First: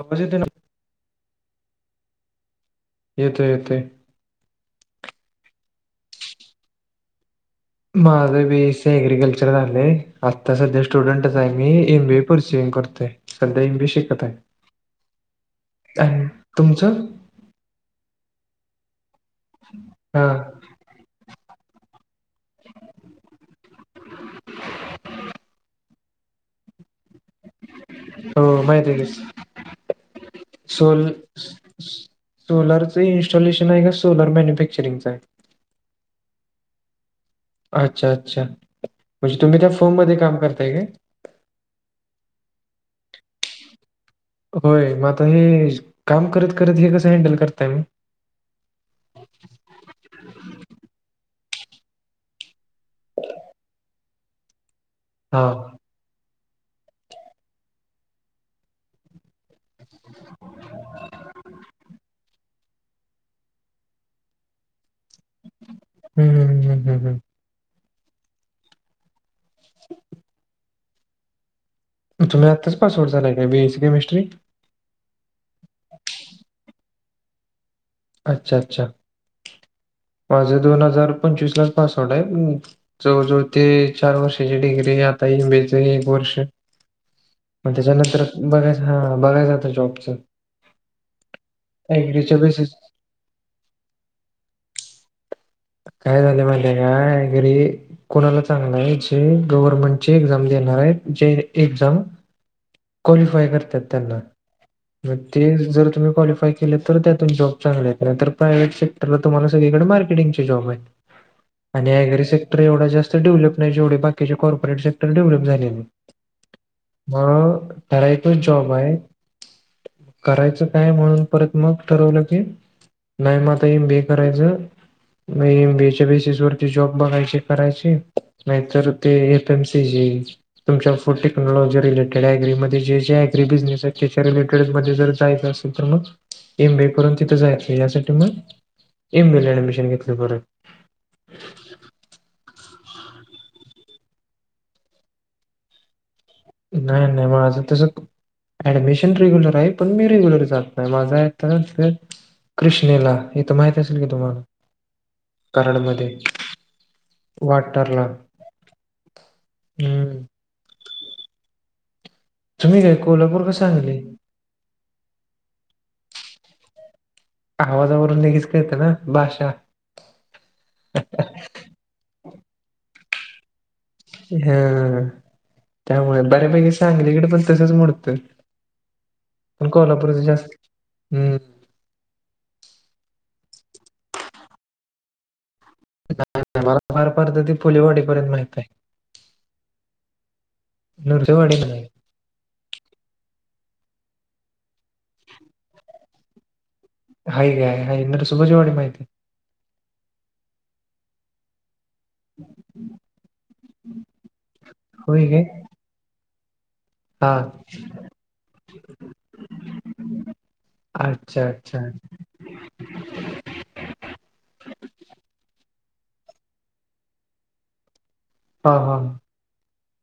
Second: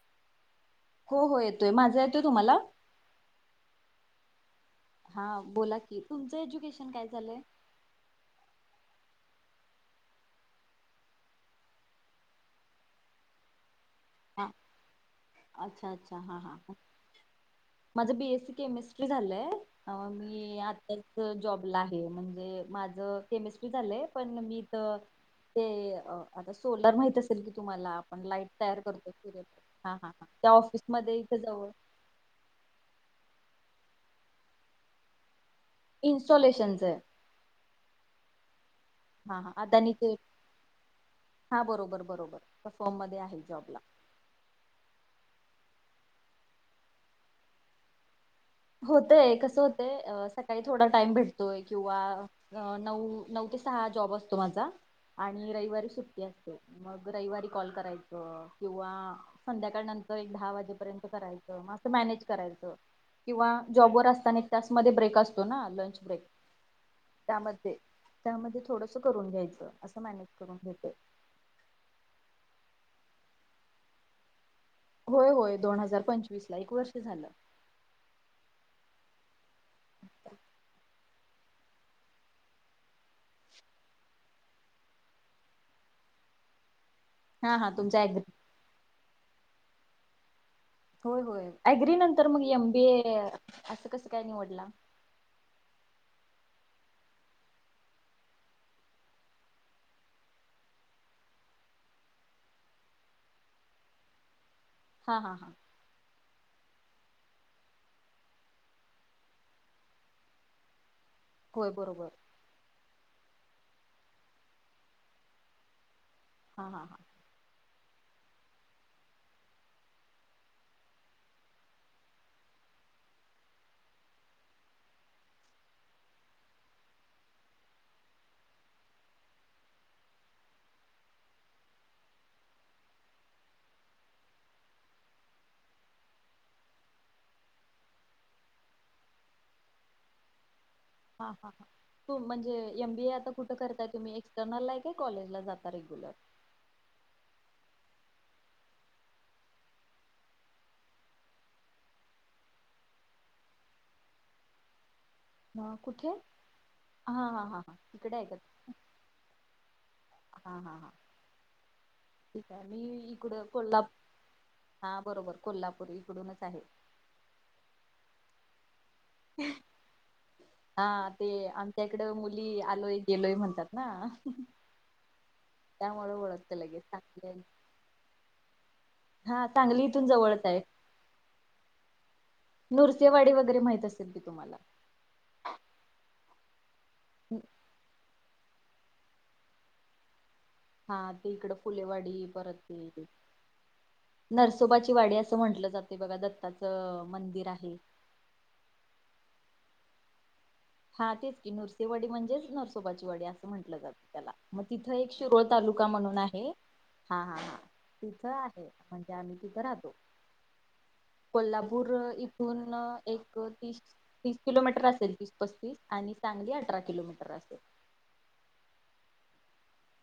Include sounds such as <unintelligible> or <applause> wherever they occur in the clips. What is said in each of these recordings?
म्हंजे तेन. हो हो येतोय माझा येतोय तुम्हाला? येतोय येतोय. हा बोला की, तुमचं एज्युकेशन काय झालंय? माझं बीएससी अग्रिकल्चर झालंय, आता सध्या स्टुडंटच आहे मी एम बी ए पर्सन करतोय. सध्या एमबीए शिकत आहे. हा अच्छा अच्छा आणि हा हा तुमचं? माझं बीएससी केमिस्ट्री झालंय. अं हा मी आता जॉबला आहे म्हणजे माझं केमिस्ट्री झालंय, पण मी त ते आता सोलार माहितच तुम्हाला आपण लाइट हो तयार माहिती आहे करतो की. किरण त्या ऑफिस मध्ये इथ जवळ सोलरचं इन्स्टॉलेशन आहे का? सोलर मॅन्युफॅक्चरिंगचं आहे. इन्स्टॉलेशनसच. अच्छा! अच्छा! म्हणजे हा हा तुम्ही त्या फर्म अदानीचे मध्ये काम करताय काय? हा बरोबर बरोबर तर फॉर्म मध्ये आहे मी जॉबला. होय मग आता हे काम करत करत हे कसं हॅंडल करताय? होतय कसं होतंय सकाळी थोडा टाइम भेटतोय किंवा अ नऊ, नऊ ते सहा जॉब असतो माझा हा. आणि रविवारी सुट्टी असते. मग रविवारी कॉल करायचं किंवा, संध्याकाळ नंतर एक दहा वाजेपर्यंत करायचं म असं मॅनेज करायचं. किंवा जॉबवर असताना एक तास मध्ये ब्रेक असतो ना लंच ब्रेक हम्म हम्म हम्म हम्म हम्म. त्यामध्ये त्यांमध्ये थोडस करून घ्यायचं, असं मॅनेज करून घेते. तुम्ही आत्ताच पास आऊट झालाय काय बीऐसी केमिस्ट्री? होय होय दोन हजार पंचवीसला एक वर्ष झालं. अच्छा! अच्छा! माझं दोन हजार पंचवीस लाच पास आउट आहे. जवळजवळ ते चार वर्षाची डिग्री हे आता एमबीएच हे एक वर्ष. हा हा मग तुमचा त्याच्यानंतर अग्री बघायच हा बघायचं आता जॉबच. होय होय ॲग्री नंतर ऍग्रीच्या मग बेसिस एम बी ए असं कसं काय निवडला. काय झालं माहिते काय घरी. कोणाला चांगलं आहे जे गव्हर्नमेंटची एक्झाम देणार आहेत जे एक्झाम क्वालिफाय करत्यात त्यांना, मग हा हा ते हा जर तुम्ही क्वालिफाय केले तर त्यातून जॉब चांगले आहे, नंतर प्रयव्हेट सेक्टरला तुम्हाला सगळीकडे मार्केटिंगचे जॉब आहेत. होय आणि बरोबर ॲग्रीसेक्टर एवढा जास्त डेव्हलप नाही जेवढे बाकीचे कॉर्पोरेट सेक्टर डेव्हलप झाले. हां हां हां म ठराविकच जॉब आहे. करायचं काय म्हणून परत मग ठरवलं की. नाही म आता एमबीए करायचं. म एमबीए च्या बेसिसवर ती जॉब बघायचे करायचे. नाहीतर ते एफएमसीजि तुमच्या फोर टेक्नॉलॉजी रिलेटेड ॲग्री म जे जे ॲग्री बिजनेस आहेत त्याच्या रिलेटेड मध्ये जर जायचं असेल तर मग, एमबीए करून तिथं जायचं यासाठी मग एमबीला ऍडमिशन घेतलं परत. हां हां हां हो म्हणजे एम बीए आता कुठं करताय तुम्ही? एक्सटर्नलला आहे का कॉलेज ला जाता रेग्युलर. नाही नाही मा माझं तस, ऍडमिशन रेग्युलर आहे, पण मी रेग्युलर जात नाही माझ आता तर, कृष्णेला हे तर माहित असेल की तुम्हाला? मग कराडमध्ये कुठे हा हा हा हा वाठारला. तिकडे आहे का हम्म. हा हा हा. ठीक आहे. तुम्ही काय मी कोल्हापूर इकडं का कोल्हा सांगली? हा, बरोबर कोल्हापूर इकडून चं आहे. आवाजावरून लगेच कळतंय ना. भाषा. हा, ते आमच्या इकडं मुली आलोय गेलोय म्हणतात. ना हा त्यामुळे ओळखत बऱ्यापैकी लगेच सांगलीकड चांगली पण तसंच मोडतो. हा सांगली इथून जवळच हाय. हम्म नृसिंहवाडी वगैरे माहित असेल की तुम्हाला. <unintelligible> फार फार तर फुलेवाडी पर्यंत माहिती हाय. हा ते, इकडं फुलेवाडी परत ते. नरसोबाची वाडी असं म्हटलं जातंय बघा. दत्त दत्ताचं. मंदिर हाय की आहे हाय, नरसोबाची वाडी माहितीय. हा तेच की नुरसेवाडी म्हणजेच, नरसोबाचीवाडी असं म्हंटलं जातं त्याला. मग तिथं एक होय शिरोळ काय? तालु तुका म्हणून आहे हा हा.. तिथं आहे, म्हणजे आम्ही तिथं राहतो. अच्छा अच्छा कोल्हापूर इथून एक तीस तीस किलोमीटर असेल तीस. पस्तीस आणि सांगली आटरा किलोमीटर असलं. हा हा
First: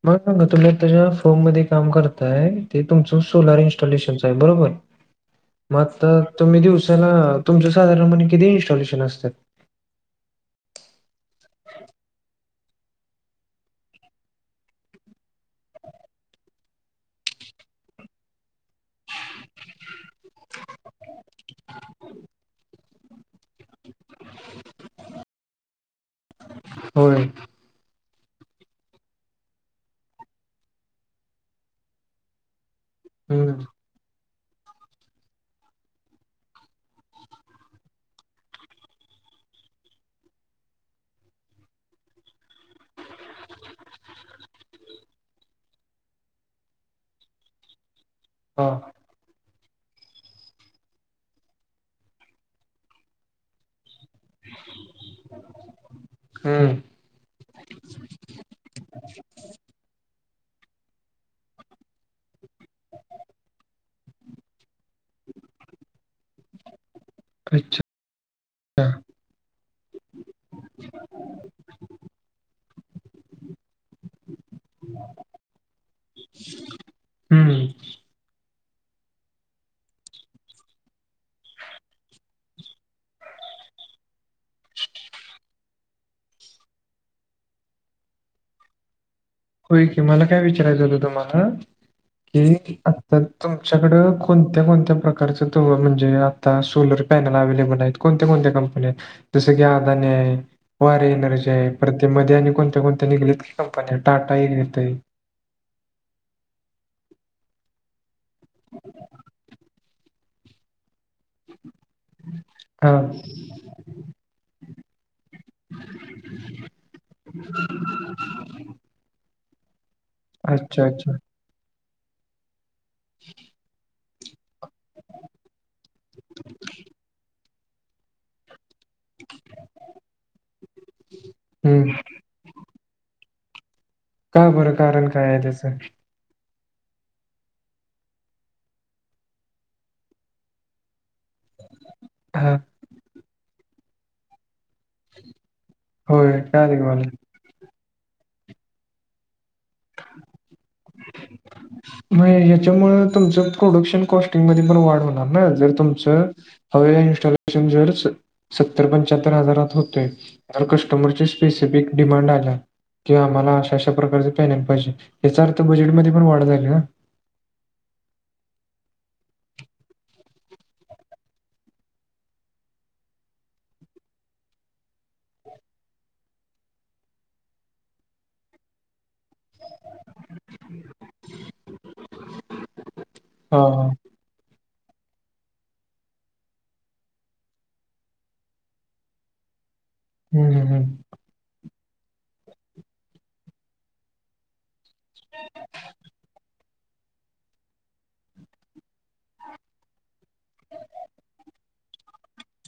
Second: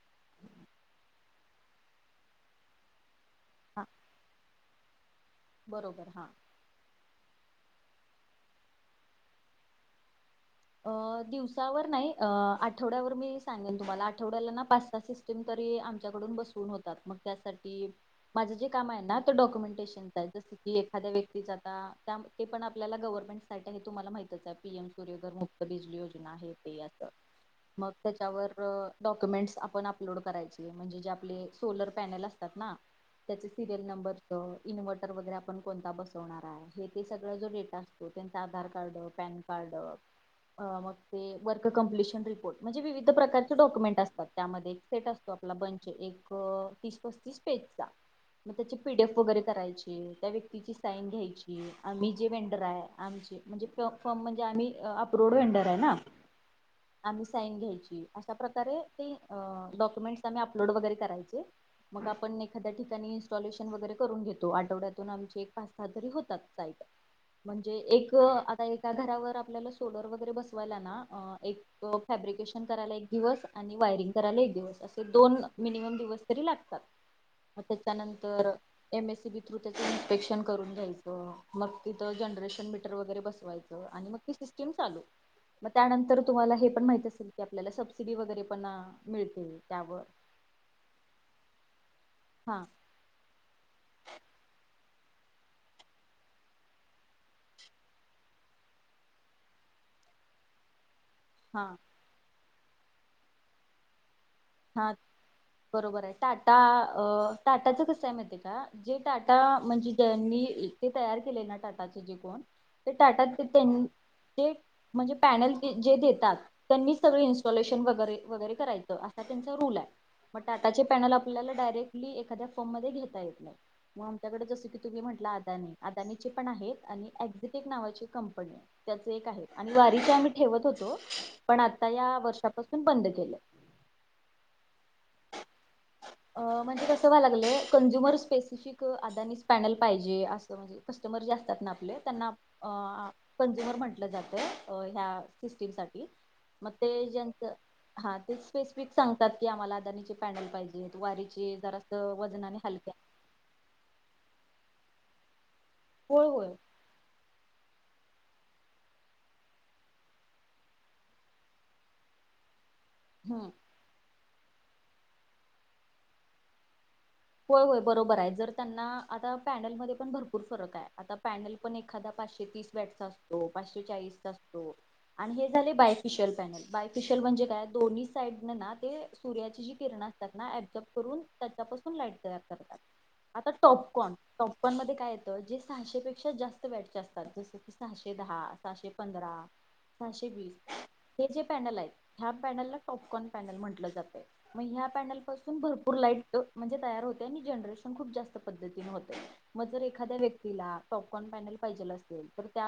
मला सांगा तुम्ही, ज्या फॉम मध्ये काम करताय. ते तुमचं सोलार हा इन्स्टॉलेशनच आहे. बरोबर यात बरोबर हा तुम्ही दिवसा <unintelligible> तुमचं साधारणपणे किती इन्स्टॉलेशन असतं. अ दिवसावर नाही. आठवड्यावर मी सांगेन तुम्हाला, आठवड्याला ना पाच सहा शै तरी आमच्याकडून बसवून होतात. मग त्यासाठी माझं जे काम आहे ना डॉक्युमेंटेशन. जसं की एखाद्या व्यक्तीचं आता ते, पण आपल्याला गव्हरमेंट. तुम्हाला माहितच आहे, पी एम सूर्यधर मुक्त बिजली योजना आहे ते असं. होय मग त्यांच्यावर डॉक्युमेंट्स आपण अपलोड करायचे. म्हणजे जे आपले सोलर पॅनल अस तात ना त्यांचे हम्म सिरीयल नंबर. इन्व्हर्टर वगैरे आपण कोणता बसवणार आहे, हे ते सगळं जो डेटा असतो. त्यांचं आधार कार्ड पॅन कार्ड. मग ते वर्क कं्प्लिशन रिपोर्ट म्हणजे, विविध प्रकारचे डॉक्युमेंट असतात. त्यांमध्ये सेट असतो आप आपला बंच एक तीस पस्तीस पेजचा. <inaudible> मग त्यांची पी डी एफ वगैरे. करायची त्या व्यक्तीची साईन घ्यायची, आम्ही जे वेंडर आहे. आमची म्हणजे फ्रॉम म्हणजे आम्ही. रोड वेंडर आहे ना. हम्म आम्ही साईन घ्यायची, अशा प्रकारे का डॉक्युमेंट्स आम्ही अपलोड वगैरे करायचे. मग आपण एखाद्या ठिकाणी इन्स्टॉलेशन वगैरे करून घेतो, आठवड्यातून आमचे एक पाच सहा तरी होतात साईट. म्हणजे अच्छा. एक, आता एका घरावर आपल्याला सोलर वगैरे बसवायला ना एक. फॅब्रिकेशन करायला एक दिवस, आणि वायरिंग करायला एक दिवस असं दोन मिनिम दिवस. तरी लागतात, मग हं. त्याच्यानंतर. M S C B through त्याचं इन्स्पेक्शन करून घ्यायचं, मग तिथं जनरेशन मीटर वगैरे बसवायचं. आणि मग ती सिस्टम चालू. मग त्यानंतर, तुम्हांला हे पण माहित असेल की, आपल्याला सबसिडी पण मिळते. होय की, त्यावर मला काय विचारायचं होतं तुम्हाला हा की. तर तुमच्याकडं कोणत्या कोणत्या प्रकारचं तु म्हणजे, आता सोलर पॅनल अव्हेलेबल आहे. कोणत्या कोणत्या कंपन्या जस की, अदानी वारी एनर्जी. हा परत मध्ये त्या कोणत्या कोणत्या कंपन्या निघाल्या आहेत की टाटा हा येतोय. बरोबर आहे टाटा टाटाचं कसं आहे माहीते का जे टाटा म्हणजे ज्यांनी ते तयार केले ना टाटाचे जे कोण ते हां टाटात त्यां ते म्हणजे पॅनल जे देतात त्यांनी सगळ इन्स्टॉलेशन वगैरे वगैरे करायचं. रूल हाय म टाटा चे अच्छा अच्छा पॅनल आपल्याला डायरेक्टली एखाद्या फॉर्म म घेता येत नायत. मग आमच्याकडे जसं की तुम्ही म्हटलं अदानी अदानीची पण आहेत आणि एक्झिटेक नावाची कंपनी त्याच एक आहे आणि वारीच आम्ही ठेवत होतो पण आता हं. या वर्षापासून बंद केलंय. का बरं कारण काय त्याच. अ म्हणजे कसं व्हाय लागलंय कंझ्युमर स्पेसिफिक अदानीस स्पॅनल पाहिजे असं. म्हणजे कस्टमर जे असतात ना आपले त्यांना हां कंझ्युमर म्हटलं जात आहे. ह्या सिस्टीमसाठी होय मग कळालं की मला ते ज्याच हा तेच. स्पेसिफिक सांगतात की आम्हाला आदानीचे पॅनल पाहिजेत वारीचे जरास वजनाने हलके तुमच प्रोडक्शन कॉस्टिंग म पण वाढ होणार ना जर तुमच होय होय हवेला इनस्टॉलेशन जरच सत्तर पंच्याहत्तर हजारात होतोय त्यावर कस्टमरच्या स्पेसिफिक डिमांड आहे. किंवा हम्म आम्हाला अशाशा पॅनल याचा अर्थ बजेटमध्ये पण वाढ झाली ना. होय होय बरोबर आहे जर त्यांना आता पॅनलमध्ये पण भरपूर फरक आहे. आता पॅनल पण एखादा पाचशे तीस, बॅटचा असतो पाचशे चाळीसचा, असतो आणि हे झाले बायफिशियल पॅनेल बायफिशल म्हणजे काय दोन्ही ते सूर्याची जी किरण ऑब्जोब करून त्याच्या पासून लाईट तयार करतात आता हा हा टॉप कोण कोन मध्ये काय येत जे सहाशे पेक्षा जास्त बायकाचे असतात जस की सहाशे दहा सहाशे पंधरा <inaudible> सहाशे हम्म वीस हम्म हे जे पॅनल आहेत ह्या पॅनलला पॉपकॉर्न पॅनल म्हटलं जाते मग ह्या पॅन्ल पासून भरपूर लाईट म्हणजे तयार होते आणि जनरेशन खूप जास्त पद्धतीने होते. मग जर एखाद्या व्यक्तीला टॉपकॉर्न पॅनल पाहिजेला असेल तर त्या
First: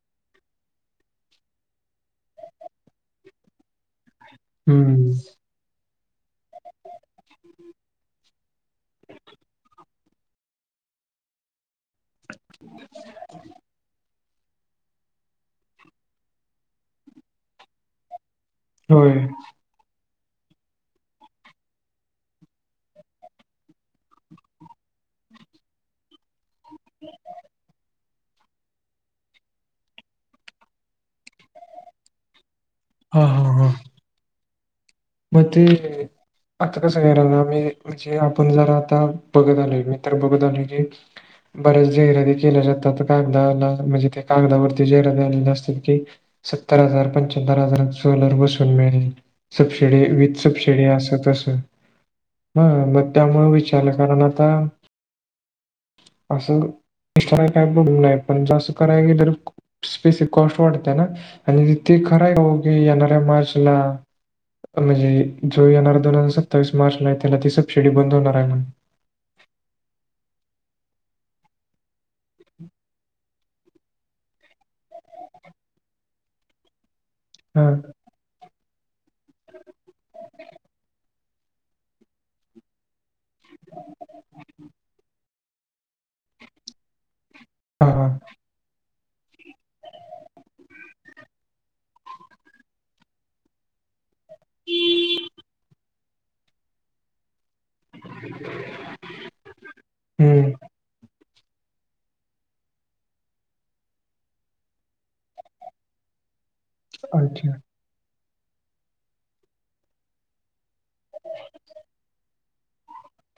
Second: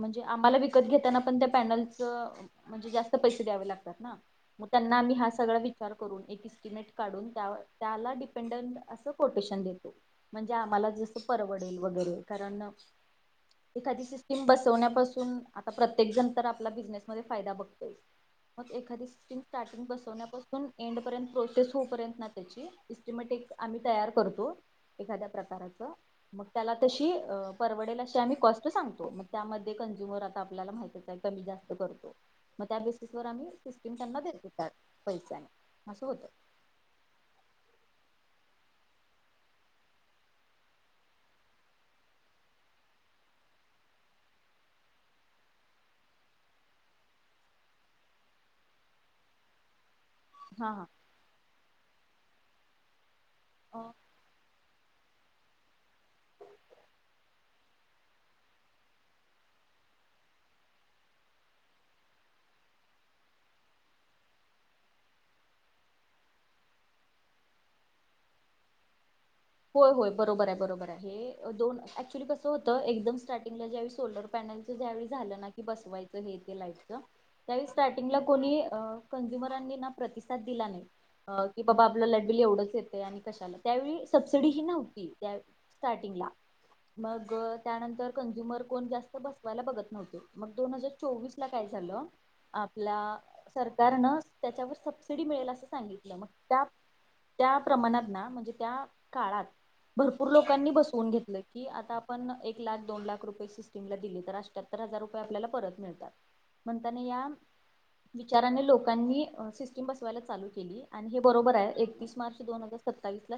म्हणजे आम्हाला विकत घेताना पण त्या पॅनलच म्हणजे जास्त पैसे द्यावे लागतात ना. मग त्यांना हम्म आम्ही हा सगळा विचार करून एक इस्टिमेट काढून त्या त्याला अस कोटेशन देतो म्हणजे आम्हाला जसं. परवडेल वगैरे कारण एखादी स्कीम बसवण्यापासून आता प्रत्येक जण तर आपला बिझनेसमध्ये फायदा बघतोय. मग एखादी होय स्कीम स्टार्टिंग बसवण्यापासून एंडपर्यंत प्रोसेस होपर्यंत ना त्याची इस्टिमेटिक आम्ही तयार करतो एखाद्या प्रकाराचं. मग त्याला तशी परवडेलाशी आम्ही कॉस्ट सांगतो मग त्या मध्ये कंझ्युमर आता आपल्याला कमी जास्त करतो मग त्या हा बे हा हा आम्ही स्कीम त्यांना देतो. मग पैशाने ते असं होतं आता कसं कारण आमही म्हणजे आपण जर आता बघत आलोय मी तर बघत आलो की. बऱ्याच जहिराती केल्या जातात कागदाला म्हणजे ते कागदावरती जहिराती आलेली असतात ते. सत्तर हजार पंचहत्तर हजार सोलार बसून मिळेल. विथ हा सबसिडी अस कसं ह मग त्यामुळं हा विचारलं कारण आता असं <unintelligible> काय बघूय पण ज असं कराय गेल तर स्पेस कॉस्ट वाढतय ना आणि ते खरा ये आवो येणाऱ्या मार्चला म्हणजे जो येणार दोन हजार सत्तावीस मार्च, हाय त्याना ती सबसिडी बंद होणार आहे म्हण. होय होय बरोबर आहे बरोबर आहे, हे दोन ऍक्च्युली कसं होतं एकदम स्टार्ट. ज्यावेळी सोलर पॅनलच ज्यावेळी झालं ना, की बसवायचं हे ते लाईटच. त्यावेळी हा स्टार्टिंगला कोणी कंझ्युमरांनी ना प्रतिसाद दिला नाही. की बाबा आपला लाईट बिल एवढंच येतय, आणि कशाला त्यावेळी. सबसिडी ही नव्हती त्या स्टार्टिंगला. मग हा हा त्यानंतर कंझ्युमर कोण जास्त बसवायला बघत नव्हत, मग दोन हजार चोवीस ला काय झालं? आपल्या सरकारनं त्याच्यावर सबसिडी मिळेल असं सांगितलं, मग त्या त्या प्रमाणात ना म्हणजे त्या. काळात भरपूर हम्म लोकांनी बसवून घेतलंय. कि आता आपण एक लाख दोन लाख रुपये सिस्टीम ला दिली तर, अठ्याहत्तर हजार रुपये आपल्याला परत मिळतात. <inaudible> म्हणताना या अच्छा विचाराने लोकांनी सिस्टीम बसवायला चालू केली.. आणि हे बरोबर आहे, एकतीस मार्च दोन हजार सत्तावीसला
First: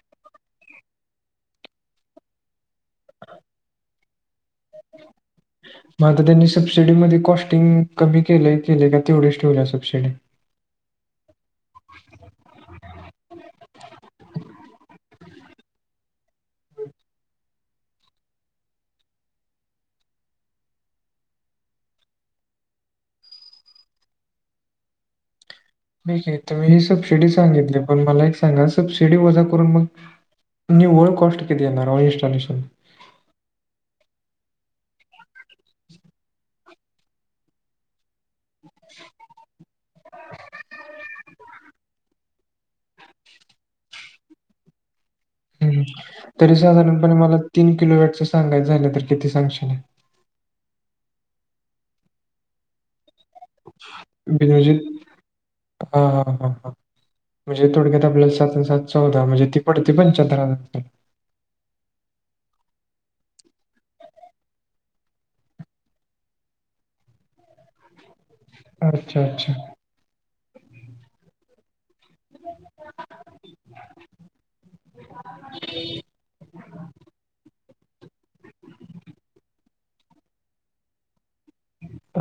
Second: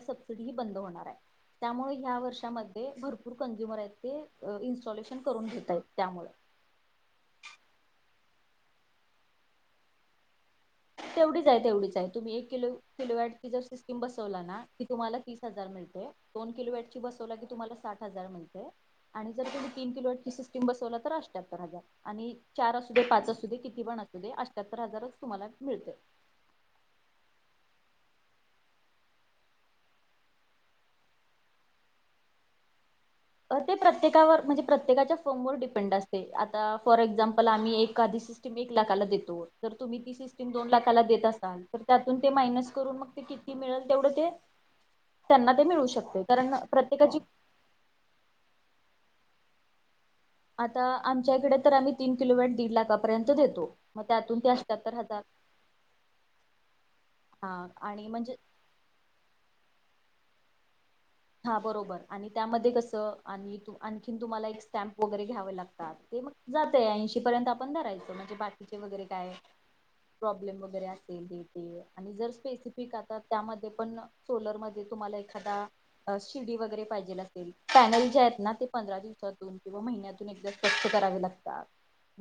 बंद होणार आहे, त्यामुळे या वर्षांमध्ये भरपूर कंज्यूमर आहेत ते इन्स्टॉलेशन करून घेतायत, मग आता त्यामुळे. त्यांनी सबसिडीमध्ये कॉस्टिंग कमी केलं केलेय का? तेवढीच ठेवल्या सबसिडी? तेवढीच आहे तेवढच आहे, तुम्ही एक किलो किलो वॅट जर सिस्टीम बसवला ना तुम्हाला तीस हजार मिळते, दोन किलोवॅटची बसवला की तुम्हाला साठ हजार मिळते आणि तुम्ही तीन किलोटची सिस्टीम बसवला तर अष्ट्याहत्तर हजार. आणि चार असू दे, पाच असू दे, किती पण असू दे, अष्ठ्याहत्तर हजारच तुम्हाला मिळतय. तर मी ही सबसिडी सांगितली, पण मला एक सांगा? सबसिडी वजा करून मग निव्वळ कॉस्ट किती येणार? All installation? ते प्रत्येकावर म्हणजे प्रत्येकाच्या फोमवर डिपेंड असतय आ आता फॉर एक्झा्पल आम्ही एखादी एक लाखाला देतो, जर तुम्ही तीस स्टीम दोन लाखाला देत असाल तर त्यातून ते मायनस करून मग ते किती मिळेल तेवढं ते त्यांना ते हम्म. मिळू शकते, कारण तरी साधारणपणे प्रत्येकाची मला तीन किलो वेटचं सांगयच झालं तर, किती सांगशीलय? आता आमच्या इकडे तर, आम्ही तीन किलोमीटर दीड लाखापर्यंत देतो <unintelligible> मग त्यातून ते हा अठ्याहत्तर हजार हा हा हा हा म्हणजे थोडक्यात आणि म्हणजे आपल्याला सात सात चौदा म्हणजे ती पडते पंचाहत्तर हजारात. हा बरोबर, आणि त्यामध्ये कसं आणि आणखीन तुम्हाला एक स्टॅम्प वगैरे घ्यावे लागतात ते मग जातय, ऐंशी पर्यंत आपण धरायचं म्हणजे वगैरे अच्छा काय अच्छा प्रॉब्लेम वगैरे असेल की. ते आणि जर स्पेसिफिक आता, त्यामध्ये पण सोलरमध्ये तुम्हाला एखादा शिडी वगैरे पाहिजेल असेल, पॅनल जे आहेत ना ते पंधरा दिवसातून किवा महिन्यातून एकदा स्वच्छ करावे लागतात,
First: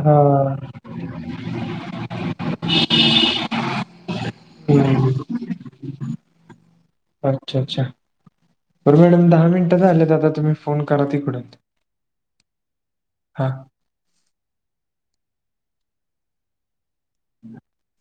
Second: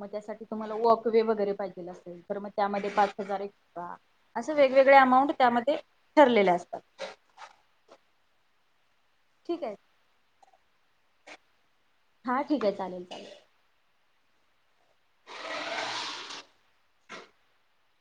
मग त्यासाठी तुम्हाला वॉकवे वगैरे पाहिजे तर मग त्यामध्ये पाच हजार एक एक्स्ट्रा असं वेगवेगळ्या हम्म. अमाऊंट त्यामध्ये ठरलेले असतात. अच्छा! अच्छा! बर मॅडम दहा ठीक आहे मिनटं झाल्यात आता तुम्ही फोन करा तिकडून. हा ठीक आहे चालेल. हां <inaudible>